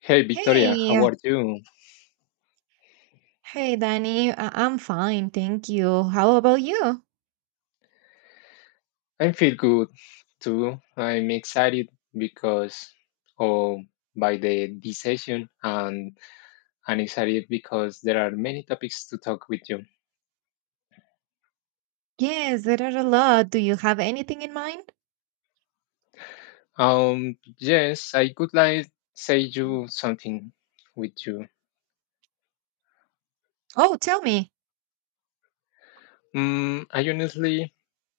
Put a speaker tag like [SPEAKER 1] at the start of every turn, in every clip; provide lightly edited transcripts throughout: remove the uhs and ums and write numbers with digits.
[SPEAKER 1] Hey Victoria, how
[SPEAKER 2] Hey,
[SPEAKER 1] are you?
[SPEAKER 2] hey, Danny. I'm fine, thank you. How about you?
[SPEAKER 1] I feel good too. I'm excited because of by the this session, and I'm excited because there are many topics to talk with you.
[SPEAKER 2] Yes, there are a lot. Do you have anything in mind?
[SPEAKER 1] Yes, I could like say
[SPEAKER 2] Mm.
[SPEAKER 1] you something with you.
[SPEAKER 2] Oh, tell me.
[SPEAKER 1] I honestly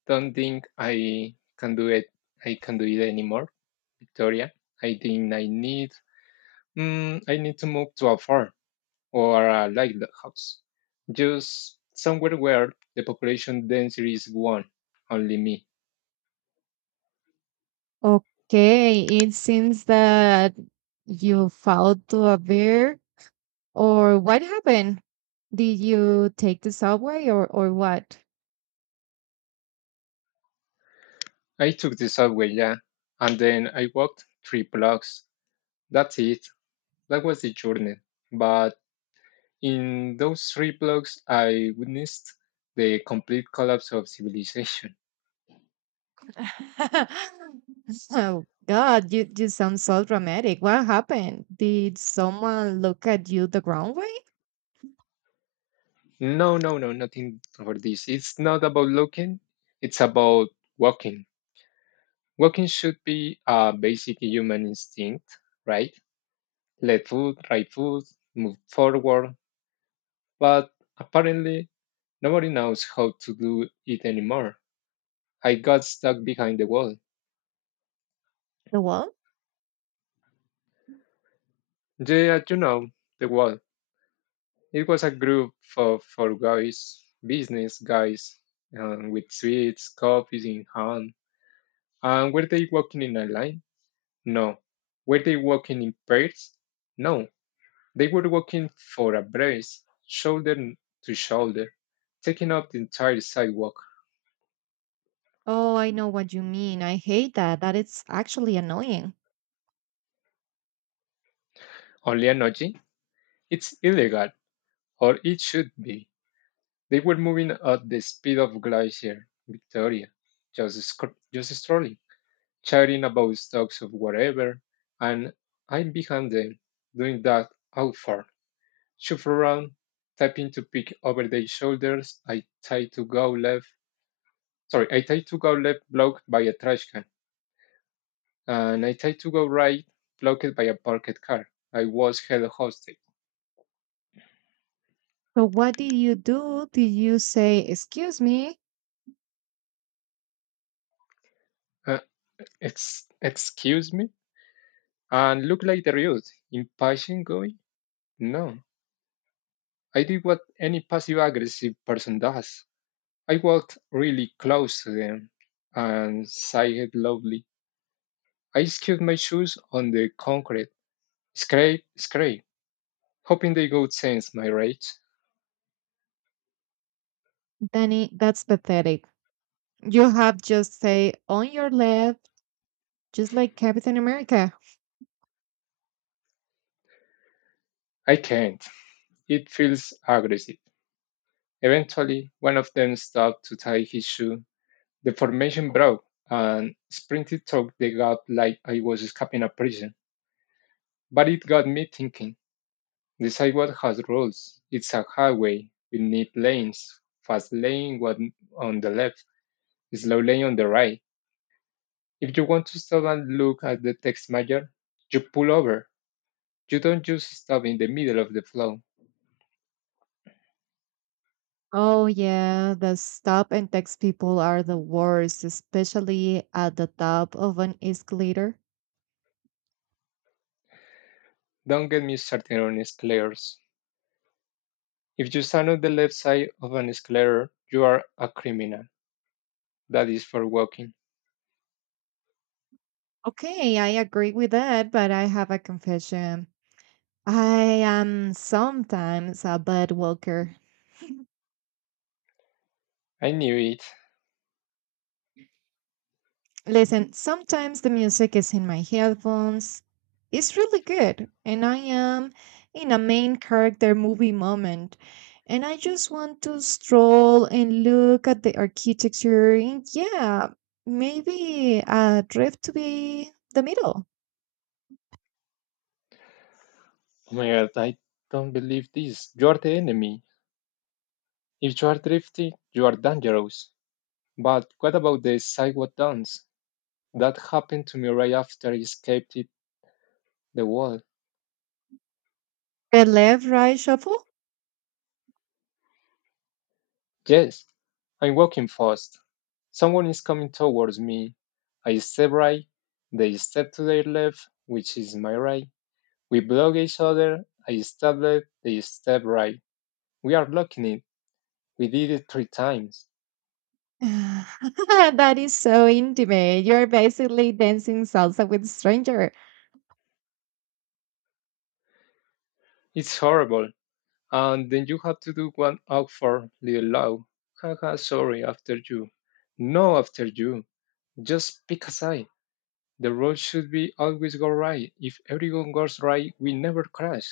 [SPEAKER 1] don't think I can do it anymore, Victoria. I think I need to move to afar. Or a lighthouse, just somewhere where the population density is one, only me.
[SPEAKER 2] Okay, it seems that you fell to a bear, or what happened? Did you take the subway or what?
[SPEAKER 1] I took the subway, yeah, and then I walked three blocks. That's it. That was the journey. But in those three blocks, I witnessed the complete collapse of civilization.
[SPEAKER 2] Oh God, you sound so dramatic. What happened? Did someone look at you the wrong way?
[SPEAKER 1] No, no, no, nothing for this. It's not about looking, it's about walking. Walking should be a basic human instinct, right? Left foot, right foot, move forward, but apparently nobody knows how to do it anymore. I got stuck behind the wall.
[SPEAKER 2] The wall?
[SPEAKER 1] Yeah, you know, the wall. It was a group for guys, business guys, with sweets, coffees in hand. And were they walking in a line? No. Were they walking in pairs? No. They were walking for a brace, shoulder to shoulder, taking up the entire sidewalk.
[SPEAKER 2] Oh, I know what you mean. I hate that. That it's actually annoying.
[SPEAKER 1] Only an OG? It's illegal, or it should be. They were moving at the speed of glacier, Victoria, just strolling, chatting about stocks of whatever, and I'm behind them, doing that out far. Shuffle around, tapping to pick over their shoulders. I try to go left, blocked by a trash can, and I try to go right, blocked by a parked car. I was held hostage.
[SPEAKER 2] So what did you do? Did you say, excuse me?
[SPEAKER 1] Uh, excuse me, and look like the youth, impatient going? No. I did what any passive aggressive person does. I walked really close to them and sighed loudly. I skipped my shoes on the concrete. Scrape, scrape, hoping they would sense my rage.
[SPEAKER 2] Danny, that's pathetic. You have just say on your left, just like Captain America.
[SPEAKER 1] I can't. It feels aggressive. Eventually, one of them stopped to tie his shoe. The formation broke and sprinted through the gap like I was escaping a prison. But it got me thinking. The sidewalk has rules. It's a highway. We need lanes. Fast lane one on the left, slow lane on the right. If you want to stop and look at the text major, you pull over. You don't just stop in the middle of the flow.
[SPEAKER 2] Oh yeah, the stop and text people are the worst, especially at the top of an escalator.
[SPEAKER 1] Don't get me started on escalators. If you stand on the left side of an escalator, you are a criminal. That is for walking.
[SPEAKER 2] Okay, I agree with that, but I have a confession. I am sometimes a bad walker.
[SPEAKER 1] I knew it.
[SPEAKER 2] Listen, sometimes the music is in my headphones. It's really good, and I am in a main character movie moment. And I just want to stroll and look at the architecture, and yeah, maybe a drift to be the middle.
[SPEAKER 1] Oh my god, I don't believe this. You are the enemy. If you are drifting, you are dangerous. But what about the sidewalk dance? That happened to me right after I escaped the wall.
[SPEAKER 2] The left right shuffle?
[SPEAKER 1] Yes, I'm walking fast. Someone is coming towards me. I step right, they step to their left, which is my right. We block each other. I step left, they step right. We are blocking it. We did it three times.
[SPEAKER 2] That is so intimate. You're basically dancing salsa with stranger.
[SPEAKER 1] It's horrible. And then you have to do one out for little low. Haha, sorry, after you. No, after you. Just pick a side. The road should be always go right. If everyone goes right, we never crash.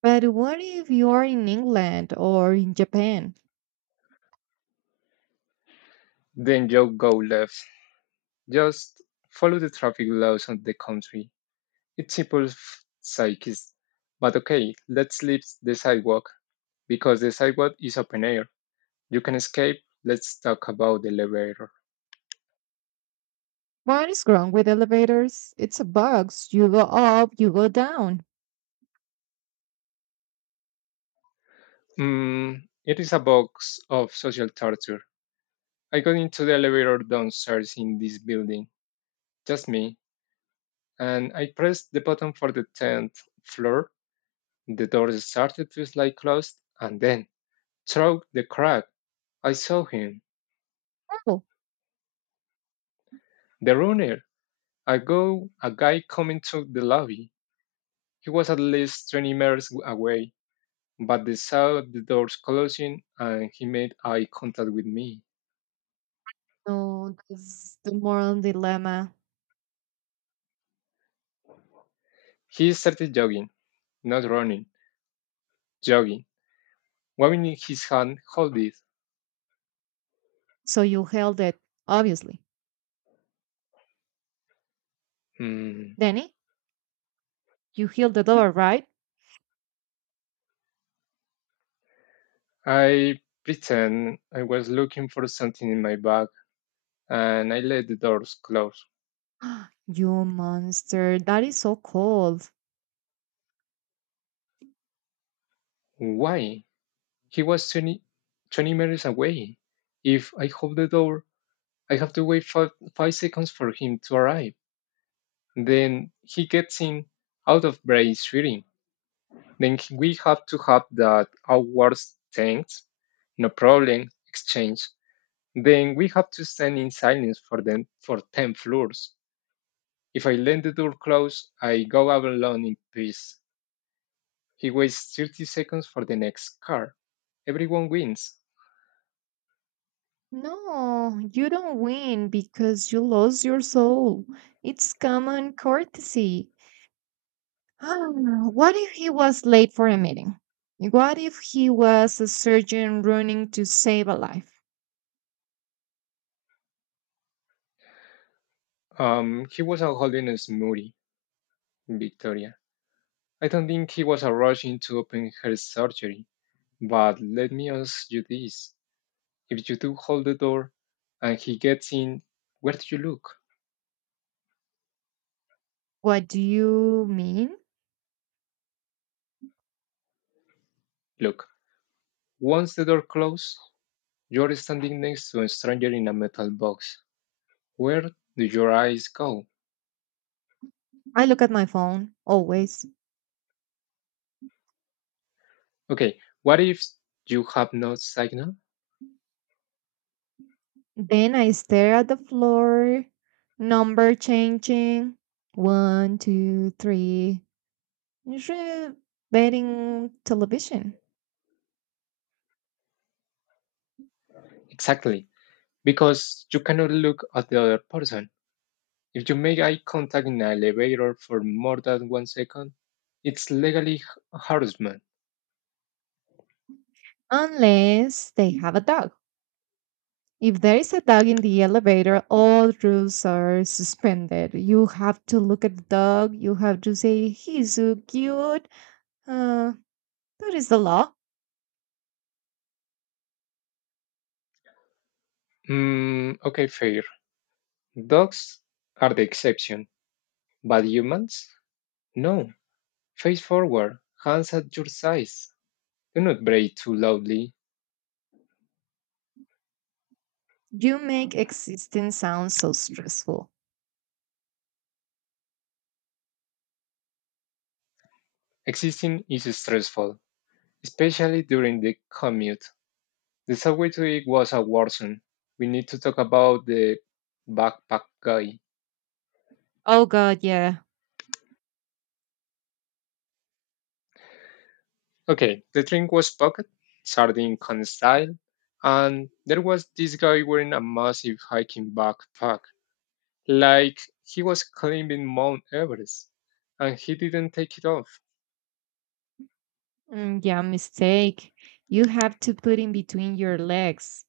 [SPEAKER 2] But what if you're in England or in Japan?
[SPEAKER 1] Then you go left. Just follow the traffic laws of the country. It's simple f- psychist. But okay, let's leave the sidewalk because the sidewalk is open air. You can escape. Let's talk about the elevator.
[SPEAKER 2] What is wrong with elevators? It's a box. You go up, you go down.
[SPEAKER 1] Mm, it is a box of social torture. I got into the elevator downstairs in this building, just me, and I pressed the button for the 10th floor. The doors started to slide closed, and then, through the crack, I saw him,
[SPEAKER 2] Oh,
[SPEAKER 1] the runner, a guy coming to the lobby. He was at least 20 meters away, but they saw the doors closing and he made eye contact with me.
[SPEAKER 2] no, that's the moral dilemma.
[SPEAKER 1] He started jogging, not running, jogging, waving his hand, hold it.
[SPEAKER 2] So you held it, obviously.
[SPEAKER 1] Hmm.
[SPEAKER 2] Danny, you held the door, right?
[SPEAKER 1] I pretend I was looking for something in my bag and I let the doors close.
[SPEAKER 2] You monster. That is so cold.
[SPEAKER 1] Why? He was twenty meters away. If I hold the door, I have to wait five seconds for him to arrive. Then he gets in out of breath shooting. Then he- we have to have that hours thanks, no problem, exchange. Then we have to stand in silence for them for 10 floors. If I let the door close, I go out alone in peace. He waits 30 seconds for the next car. Everyone wins.
[SPEAKER 2] No, you don't win because you lost your soul. It's common courtesy. Ah, what if he was late for a meeting? What if he was a surgeon running to save a life?
[SPEAKER 1] He wasn't holding a smoothie, Victoria. I don't think he was a rush into open her surgery, but let me ask you this. If you do hold the door and he gets in, where do you look?
[SPEAKER 2] What do you mean?
[SPEAKER 1] Look, once the door closes, you're standing next to a stranger in a metal box. Where do your eyes go?
[SPEAKER 2] I look at my phone, always.
[SPEAKER 1] Okay, what if you have no signal?
[SPEAKER 2] Then I stare at the floor, number changing. One, two, three. Usually betting television.
[SPEAKER 1] Exactly, because you cannot look at the other person. If you make eye contact in an elevator for more than 1 second, it's legally harassment.
[SPEAKER 2] Unless they have a dog. If there is a dog in the elevator, all rules are suspended. You have to look at the dog. You have to say, he's so cute. Uh, that is the law.
[SPEAKER 1] Mm, okay, fair. Dogs are the exception, but humans? No. Face forward, hands at your sides. Do not bray too loudly.
[SPEAKER 2] You make existing sound so stressful.
[SPEAKER 1] Existing is stressful, especially during the commute. The subway today was a war zone. We need to talk about the backpack guy.
[SPEAKER 2] Oh, God, yeah.
[SPEAKER 1] Okay, the drink was pocket, sardine can style, and there was this guy wearing a massive hiking backpack, like he was climbing Mount Everest, and he didn't take it off.
[SPEAKER 2] Mm, yeah, mistake. You have to put in between your legs.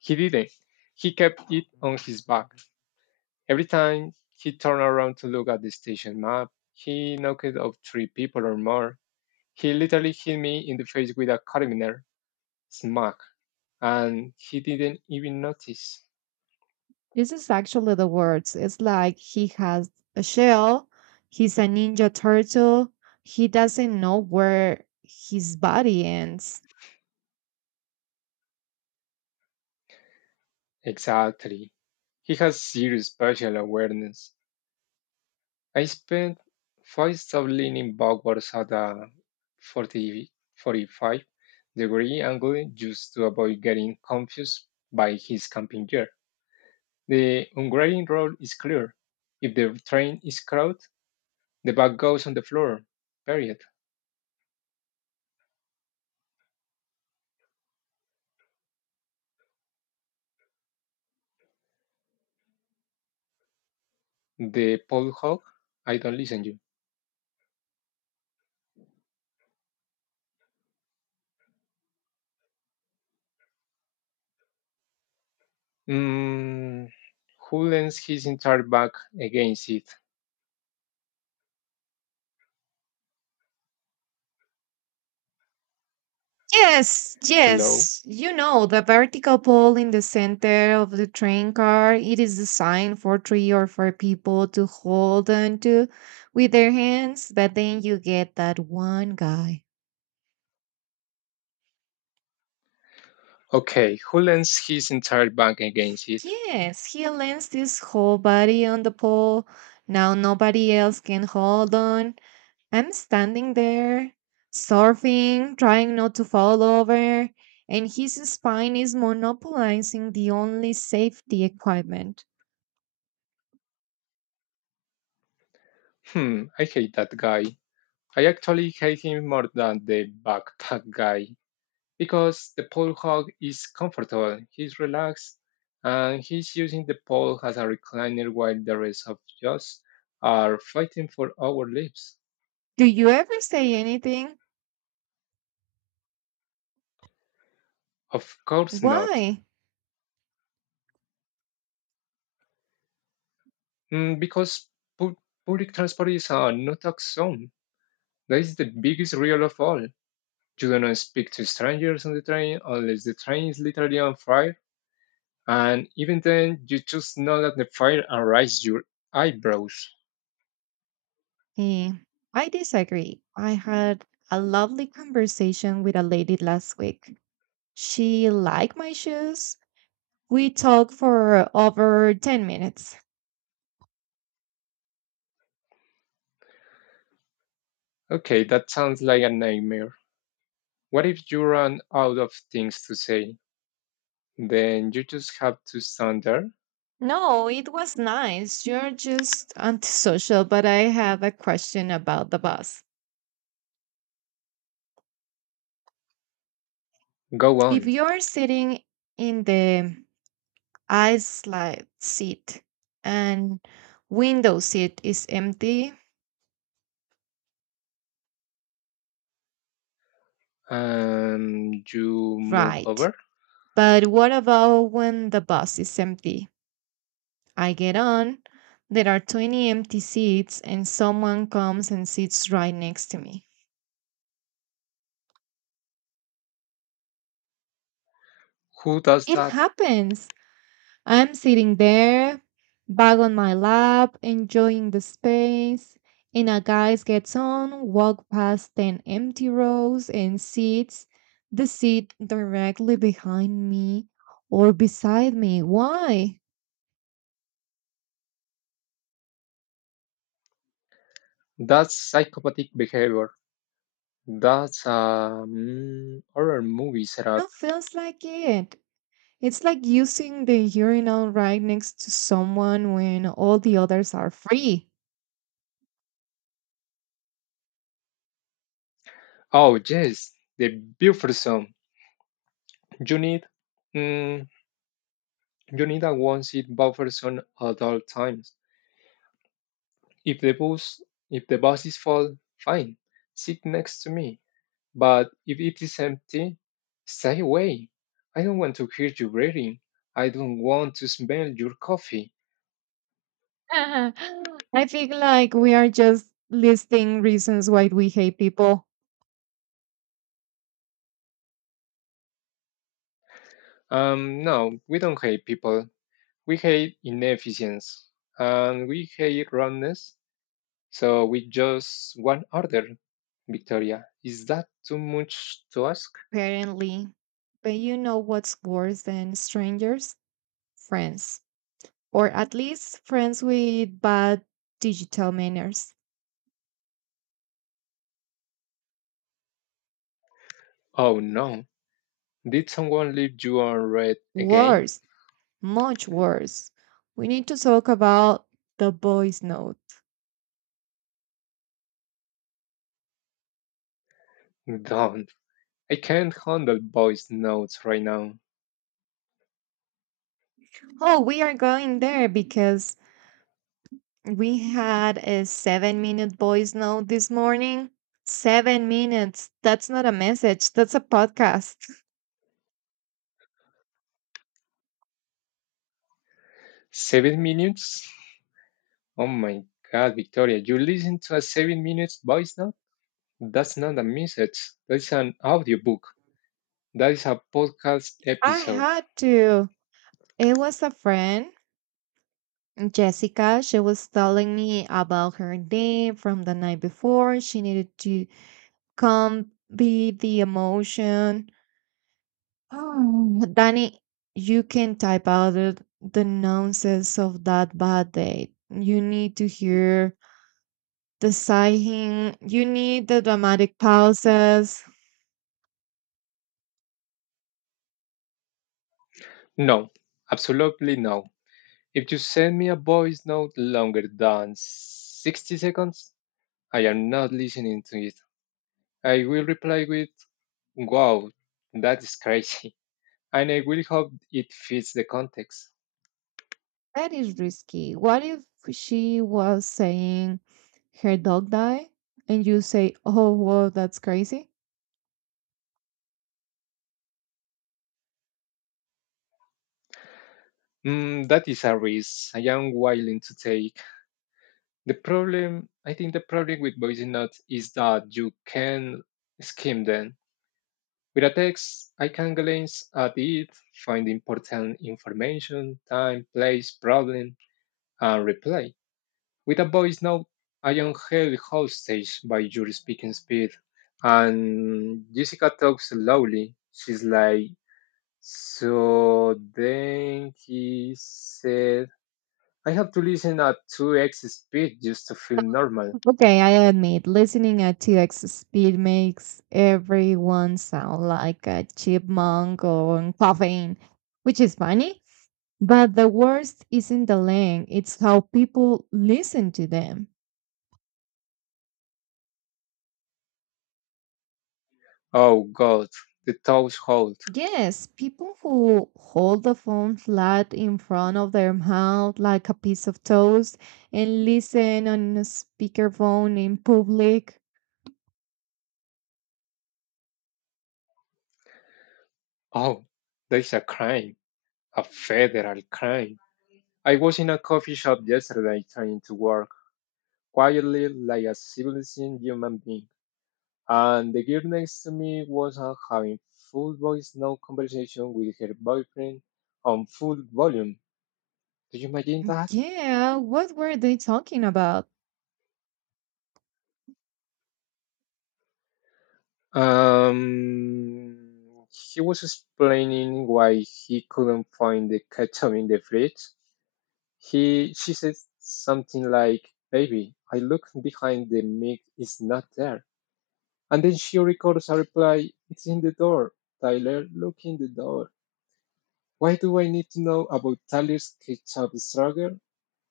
[SPEAKER 1] He didn't. He kept it on his back. Every time he turned around to look at the station map, he knocked off three people or more. He literally hit me in the face with a carabiner, smack, and he didn't even notice.
[SPEAKER 2] This is actually the words. It's like he has a shell, he's a ninja turtle, he doesn't know where his body ends.
[SPEAKER 1] Exactly. He has zero spatial awareness. I spent 5 hours leaning backwards at a 40 45 degree angle just to avoid getting confused by his camping gear. The ungrading rule is clear. If the train is crowded, the bag goes on the floor. Period. The pole hog, I don't listen to you. Mm, who leans his entire back against it?
[SPEAKER 2] Yes,
[SPEAKER 1] Hello?
[SPEAKER 2] yes. You know, the vertical pole in the center of the train car, it is designed for 3 or 4 people to hold on to with their hands, but then you get that one guy.
[SPEAKER 1] Okay, who leans his entire back against it?
[SPEAKER 2] Yes, he lands his whole body on the pole. Now nobody else can hold on. I'm standing there, surfing, trying not to fall over, and his spine is monopolizing the only safety equipment.
[SPEAKER 1] Hmm, I hate that guy. I actually hate him more than the backpack guy because the pole hog is comfortable, he's relaxed, and he's using the pole as a recliner while the rest of us are fighting for our lives.
[SPEAKER 2] Do you ever say anything?
[SPEAKER 1] Of course not.
[SPEAKER 2] Why?
[SPEAKER 1] Because pu- public transport is a no tax zone. That is the biggest rule of all. You do not speak to strangers on the train unless the train is literally on fire. And even then, you just nod at the fire and raise your eyebrows.
[SPEAKER 2] Eh, I disagree. I had a lovely conversation with a lady last week. She liked my shoes. We talked for over 10 minutes.
[SPEAKER 1] Okay, that sounds like a nightmare. What if you run out of things to say? Then you just have to stand there.
[SPEAKER 2] No, it was nice. You're just antisocial, but I have a question about the bus.
[SPEAKER 1] Go
[SPEAKER 2] If
[SPEAKER 1] on.
[SPEAKER 2] you're sitting in the aisle slide seat and window seat is empty,
[SPEAKER 1] And you move
[SPEAKER 2] right?
[SPEAKER 1] over.
[SPEAKER 2] But what about when the bus is empty? I get on, there are 20 empty seats, and someone comes and sits right next to me.
[SPEAKER 1] Who does
[SPEAKER 2] It
[SPEAKER 1] that?
[SPEAKER 2] happens. I'm sitting there, bag on my lap, enjoying the space, and a guy gets on, walk past 10 empty rows, and sits the seat directly behind me or beside me. Why?
[SPEAKER 1] That's psychopathic behavior. That's a mm, horror movie setup.
[SPEAKER 2] It feels like it. It's like using the urinal right next to someone when all the others are free.
[SPEAKER 1] Oh yes, the buffer zone. You need, mm, you need a one-seat buffer zone at all times. If the bus, if the bus is full, fine. Sit next to me. But if it is empty, stay away. I don't want to hear you breathing. I don't want to smell your coffee.
[SPEAKER 2] I think like we are just listing reasons why we hate people,
[SPEAKER 1] No, we don't hate people. We hate inefficiency and we hate roundness. So we just one order. Victoria, is that too much to ask?
[SPEAKER 2] apparently. But you know what's worse than strangers? Friends, or at least friends with bad digital manners.
[SPEAKER 1] Oh no. Did someone leave you unread again?
[SPEAKER 2] Worse, much worse. We need to talk about the voice note.
[SPEAKER 1] Don't. I can't handle voice notes right now.
[SPEAKER 2] Oh, we are going there because we had a 7 minute voice note this morning. 7 minutes. That's not a message, that's a podcast.
[SPEAKER 1] 7 minutes? Oh my God, Victoria, you listen to a 7 minutes voice note? That's not a message. That is an audiobook. That is a podcast
[SPEAKER 2] I
[SPEAKER 1] episode.
[SPEAKER 2] had to. It was a friend, Jessica. She was telling me about her day from the night before. She needed to can be the emotion. Oh, Danny, you can type out the nonsense of that bad day. You need to hear the sighing. You need the dramatic pauses.
[SPEAKER 1] No, absolutely no. If you send me a voice note longer than 60 seconds, I am not listening to it. I will reply with, wow, that is crazy. And I will hope it fits the context.
[SPEAKER 2] That is risky. What if she was saying her dog died and you say, oh, whoa, that's crazy?
[SPEAKER 1] Mm, that is a risk I am willing to take. The problem, I think the problem with voice notes is that you can skim them. With a text, I can glance at it, find important information, time, place, problem, and reply. With a voice note, I am held hostage by your speaking speed. And Jessica talks slowly. She's like, so then he said, I have to listen at 2x speed just to feel normal.
[SPEAKER 2] Okay, I admit, listening at TX speed makes everyone sound like a chipmunk on caffeine, which is funny. But the worst isn't the length, it's how people listen to them.
[SPEAKER 1] Oh God, the toes hold.
[SPEAKER 2] Yes, people who hold the phone flat in front of their mouth like a piece of toast and listen on a speakerphone in public.
[SPEAKER 1] Oh, there's a crime, a federal crime. I was in a coffee shop yesterday trying to work quietly like a civilized human being, and the girl next to me was having full voice no conversation with her boyfriend on full volume. Do you imagine that?
[SPEAKER 2] Yeah, what were they talking about?
[SPEAKER 1] Um, he was explaining why he couldn't find the ketchup in the fridge. He she said something like, "Baby, I look behind the mic, it's not there." And then she records a reply, "It's in the door, Tyler. Look in the door." Why do I need to know about Tyler's ketchup struggle?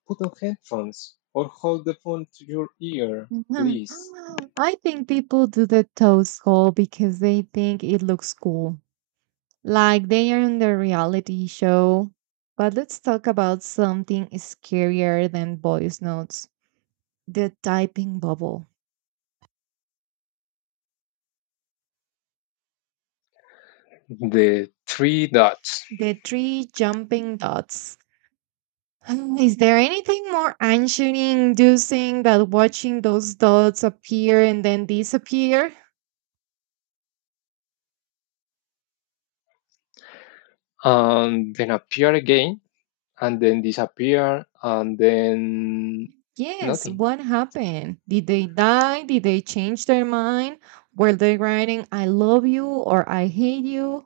[SPEAKER 1] Put on headphones or hold the phone to your ear,
[SPEAKER 2] Mhm.
[SPEAKER 1] please.
[SPEAKER 2] I think people do the toast call because they think it looks cool, like they are in the reality show. But let's talk about something scarier than voice notes, the typing bubble,
[SPEAKER 1] The three dots,
[SPEAKER 2] the three jumping dots. Is there anything more anxiety inducing than watching those dots appear and then disappear?
[SPEAKER 1] and then appear again, and then disappear, and then
[SPEAKER 2] Yes,
[SPEAKER 1] nothing.
[SPEAKER 2] what happened? Did they die? Did they change their mind? Were they writing, I love you or I hate you?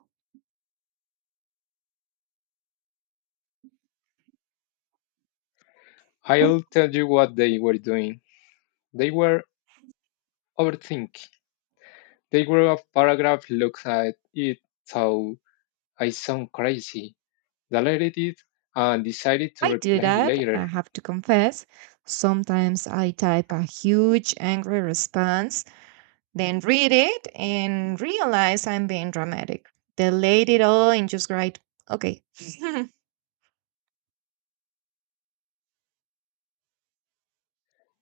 [SPEAKER 2] Mm,
[SPEAKER 1] I'll tell you what they were doing. They were overthink. They wrote a paragraph, looked at it, thought I sound crazy, deleted it, and decided to
[SPEAKER 2] I do
[SPEAKER 1] replay
[SPEAKER 2] that,
[SPEAKER 1] later.
[SPEAKER 2] I have to confess. Sometimes I type a huge angry response, then read it and realize I'm being dramatic. Delete it all and just write, okay.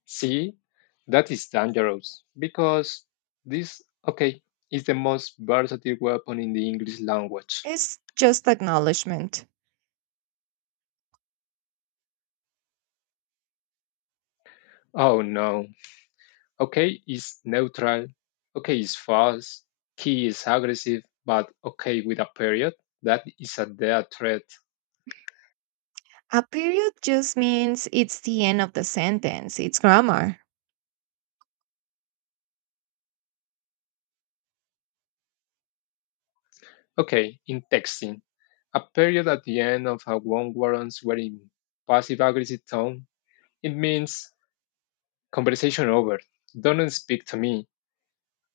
[SPEAKER 1] See, that is dangerous because this, okay, is the most versatile weapon in the English language.
[SPEAKER 2] It's just acknowledgement.
[SPEAKER 1] Oh no. Okay is neutral. Okay is fast. Key is aggressive, but okay with a period. That is a death threat.
[SPEAKER 2] A period just means it's the end of the sentence, it's grammar.
[SPEAKER 1] Okay, in texting, a period at the end of a one warrants where in passive aggressive tone, it means conversation over, don't speak to me.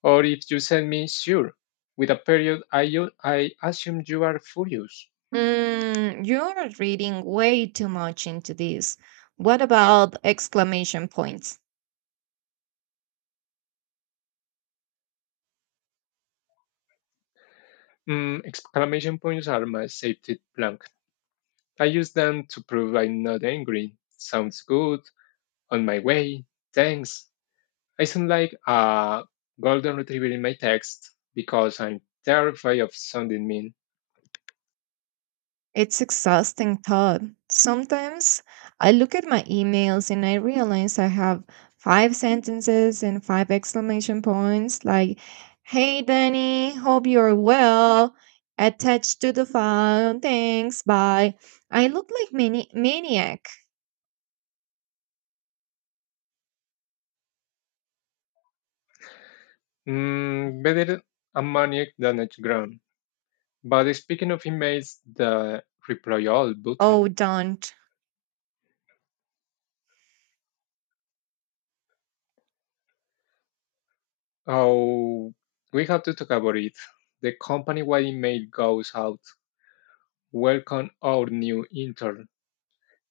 [SPEAKER 1] Or if you send me sure, with a period, I assume you are furious.
[SPEAKER 2] Mm, you're reading way too much into this. What about exclamation points?
[SPEAKER 1] Mm, exclamation points are my safety blank. I use them to prove I'm not angry. Sounds good. On my way. Thanks. I sound like a golden retriever in my text because I'm terrified of sounding mean.
[SPEAKER 2] It's exhausting thought. Sometimes I look at my emails and I realize I have 5 sentences and 5 exclamation points like, hey Danny, hope you're well. Attached to the file, thanks, bye. I look like maniac.
[SPEAKER 1] Mm, better a maniac than a Gran. But speaking of emails, the reply all
[SPEAKER 2] Oh,
[SPEAKER 1] button.
[SPEAKER 2] don't.
[SPEAKER 1] Oh, we have to talk about it. The company-wide email goes out, welcome our new intern,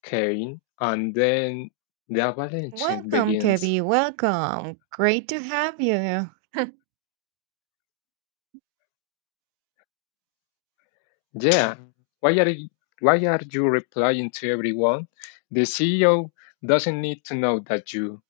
[SPEAKER 1] Kane, and then the avalanche
[SPEAKER 2] Welcome,
[SPEAKER 1] begins.
[SPEAKER 2] Kevy. Welcome. Great to have you.
[SPEAKER 1] Yeah, why are y- why are you replying to everyone? The CEO doesn't need to know that you.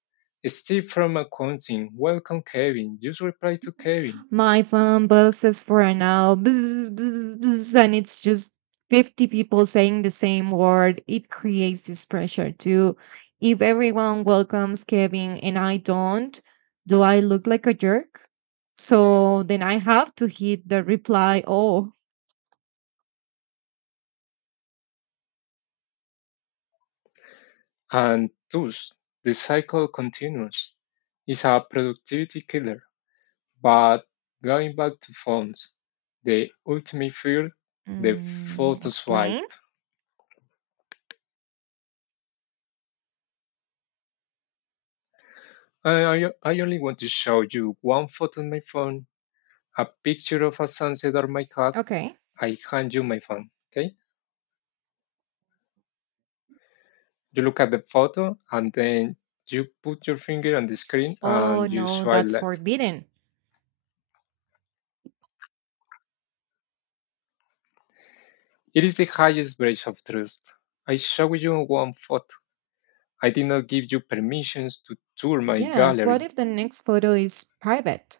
[SPEAKER 1] Steve from accounting, welcome Kevin. Just reply to Kevin.
[SPEAKER 2] My phone buzzes for an hour. Bzz, bzz, bzz, and it's just 50 people saying the same word. It creates this pressure too. If everyone welcomes Kevin and I don't, do I look like a jerk? So then I have to hit the reply all.
[SPEAKER 1] And thus, the cycle continues. It's a productivity killer. But going back to phones, the ultimate fear, the
[SPEAKER 2] Mm,
[SPEAKER 1] photo swipe.
[SPEAKER 2] explain?
[SPEAKER 1] I only want to show you one photo on my phone, a picture of a sunset or my cat.
[SPEAKER 2] Okay.
[SPEAKER 1] I hand you my phone. Okay? You look at the photo and then you put your finger on the screen
[SPEAKER 2] Oh,
[SPEAKER 1] and you
[SPEAKER 2] no,
[SPEAKER 1] swipe
[SPEAKER 2] that's
[SPEAKER 1] left.
[SPEAKER 2] forbidden.
[SPEAKER 1] It is the highest breach of trust. I show you one photo I did not give you permissions to tour my
[SPEAKER 2] Yes. What
[SPEAKER 1] gallery.
[SPEAKER 2] if the next photo is private?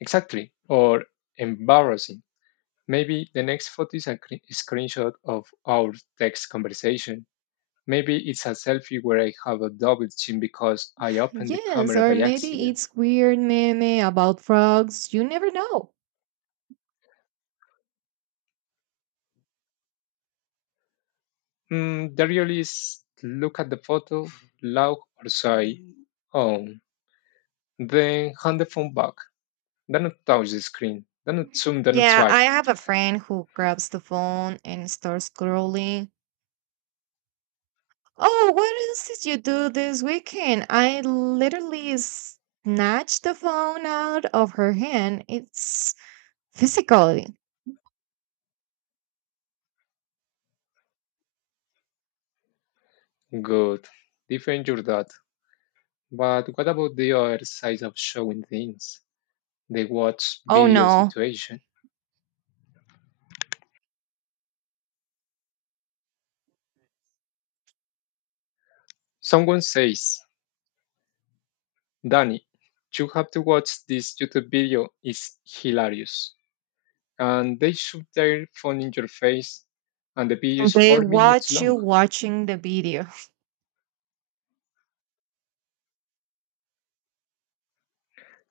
[SPEAKER 1] Exactly. Or embarrassing. Maybe the next photo is a screenshot of our text conversation. Maybe it's a selfie where I have a double chin because I opened the
[SPEAKER 2] Yes,
[SPEAKER 1] camera
[SPEAKER 2] or
[SPEAKER 1] by
[SPEAKER 2] maybe
[SPEAKER 1] accident.
[SPEAKER 2] it's weird meme about frogs. You never know.
[SPEAKER 1] Mm, the real is look at the photo, laugh or sigh, oh, then hand the phone back. Don't touch the screen. Don't zoom, don't
[SPEAKER 2] Yeah,
[SPEAKER 1] swipe.
[SPEAKER 2] I have a friend who grabs the phone and starts scrolling. Oh, what else did you do this weekend? I literally snatched the phone out of her hand. It's physically.
[SPEAKER 1] Good. Defend your dad. But what about the other side of showing things? The watch
[SPEAKER 2] Oh
[SPEAKER 1] video
[SPEAKER 2] no.
[SPEAKER 1] situation. Someone says, Danny, you have to watch this YouTube video. It's hilarious. And they shove their phone in your face, and the video is
[SPEAKER 2] They
[SPEAKER 1] 4 minutes
[SPEAKER 2] watch you
[SPEAKER 1] long.
[SPEAKER 2] watching the video.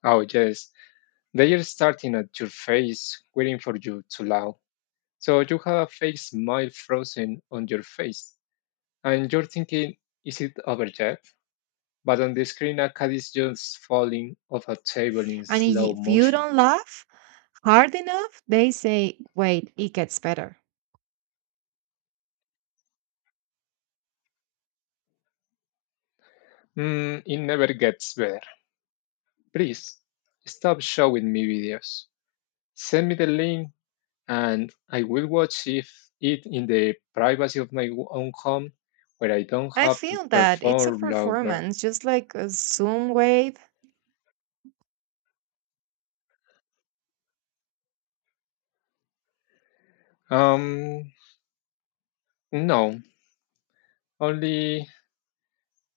[SPEAKER 1] Oh, yes. They are starting at your face, waiting for you to laugh. So you have a fake smile frozen on your face. And you're thinking, is it over yet? But on the screen, Akkad is just falling off a table in
[SPEAKER 2] And
[SPEAKER 1] slow
[SPEAKER 2] if you
[SPEAKER 1] motion.
[SPEAKER 2] don't laugh hard enough, they say, wait, it gets better.
[SPEAKER 1] Mm, it never gets better. Please, stop showing me videos. Send me the link and I will watch if it in the privacy of my own home where I don't
[SPEAKER 2] I
[SPEAKER 1] have to
[SPEAKER 2] feel that it's a
[SPEAKER 1] perform longer.
[SPEAKER 2] performance, just like a Zoom wave.
[SPEAKER 1] Um, no, only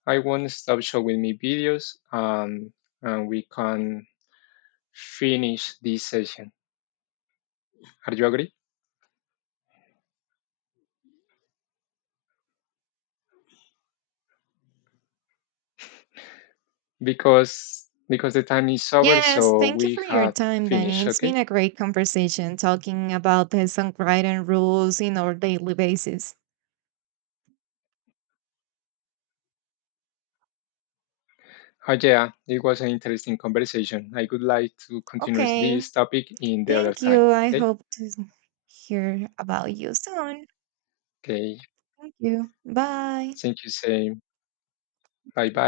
[SPEAKER 1] I won't stop showing me videos and we can finish this session. Are you agree? Because the time is over,
[SPEAKER 2] Yes,
[SPEAKER 1] so
[SPEAKER 2] thank you
[SPEAKER 1] we
[SPEAKER 2] for your
[SPEAKER 1] had
[SPEAKER 2] time, Danny.
[SPEAKER 1] finished.
[SPEAKER 2] It's
[SPEAKER 1] Okay.
[SPEAKER 2] been a great conversation talking about the songwriting rules in our daily basis.
[SPEAKER 1] Oh yeah, it was an interesting conversation. I would like to continue
[SPEAKER 2] Okay,
[SPEAKER 1] this topic in the other
[SPEAKER 2] thank
[SPEAKER 1] time.
[SPEAKER 2] you. I
[SPEAKER 1] Okay.
[SPEAKER 2] hope to hear about you soon.
[SPEAKER 1] Okay.
[SPEAKER 2] Thank you. Bye.
[SPEAKER 1] Thank you. Same. Bye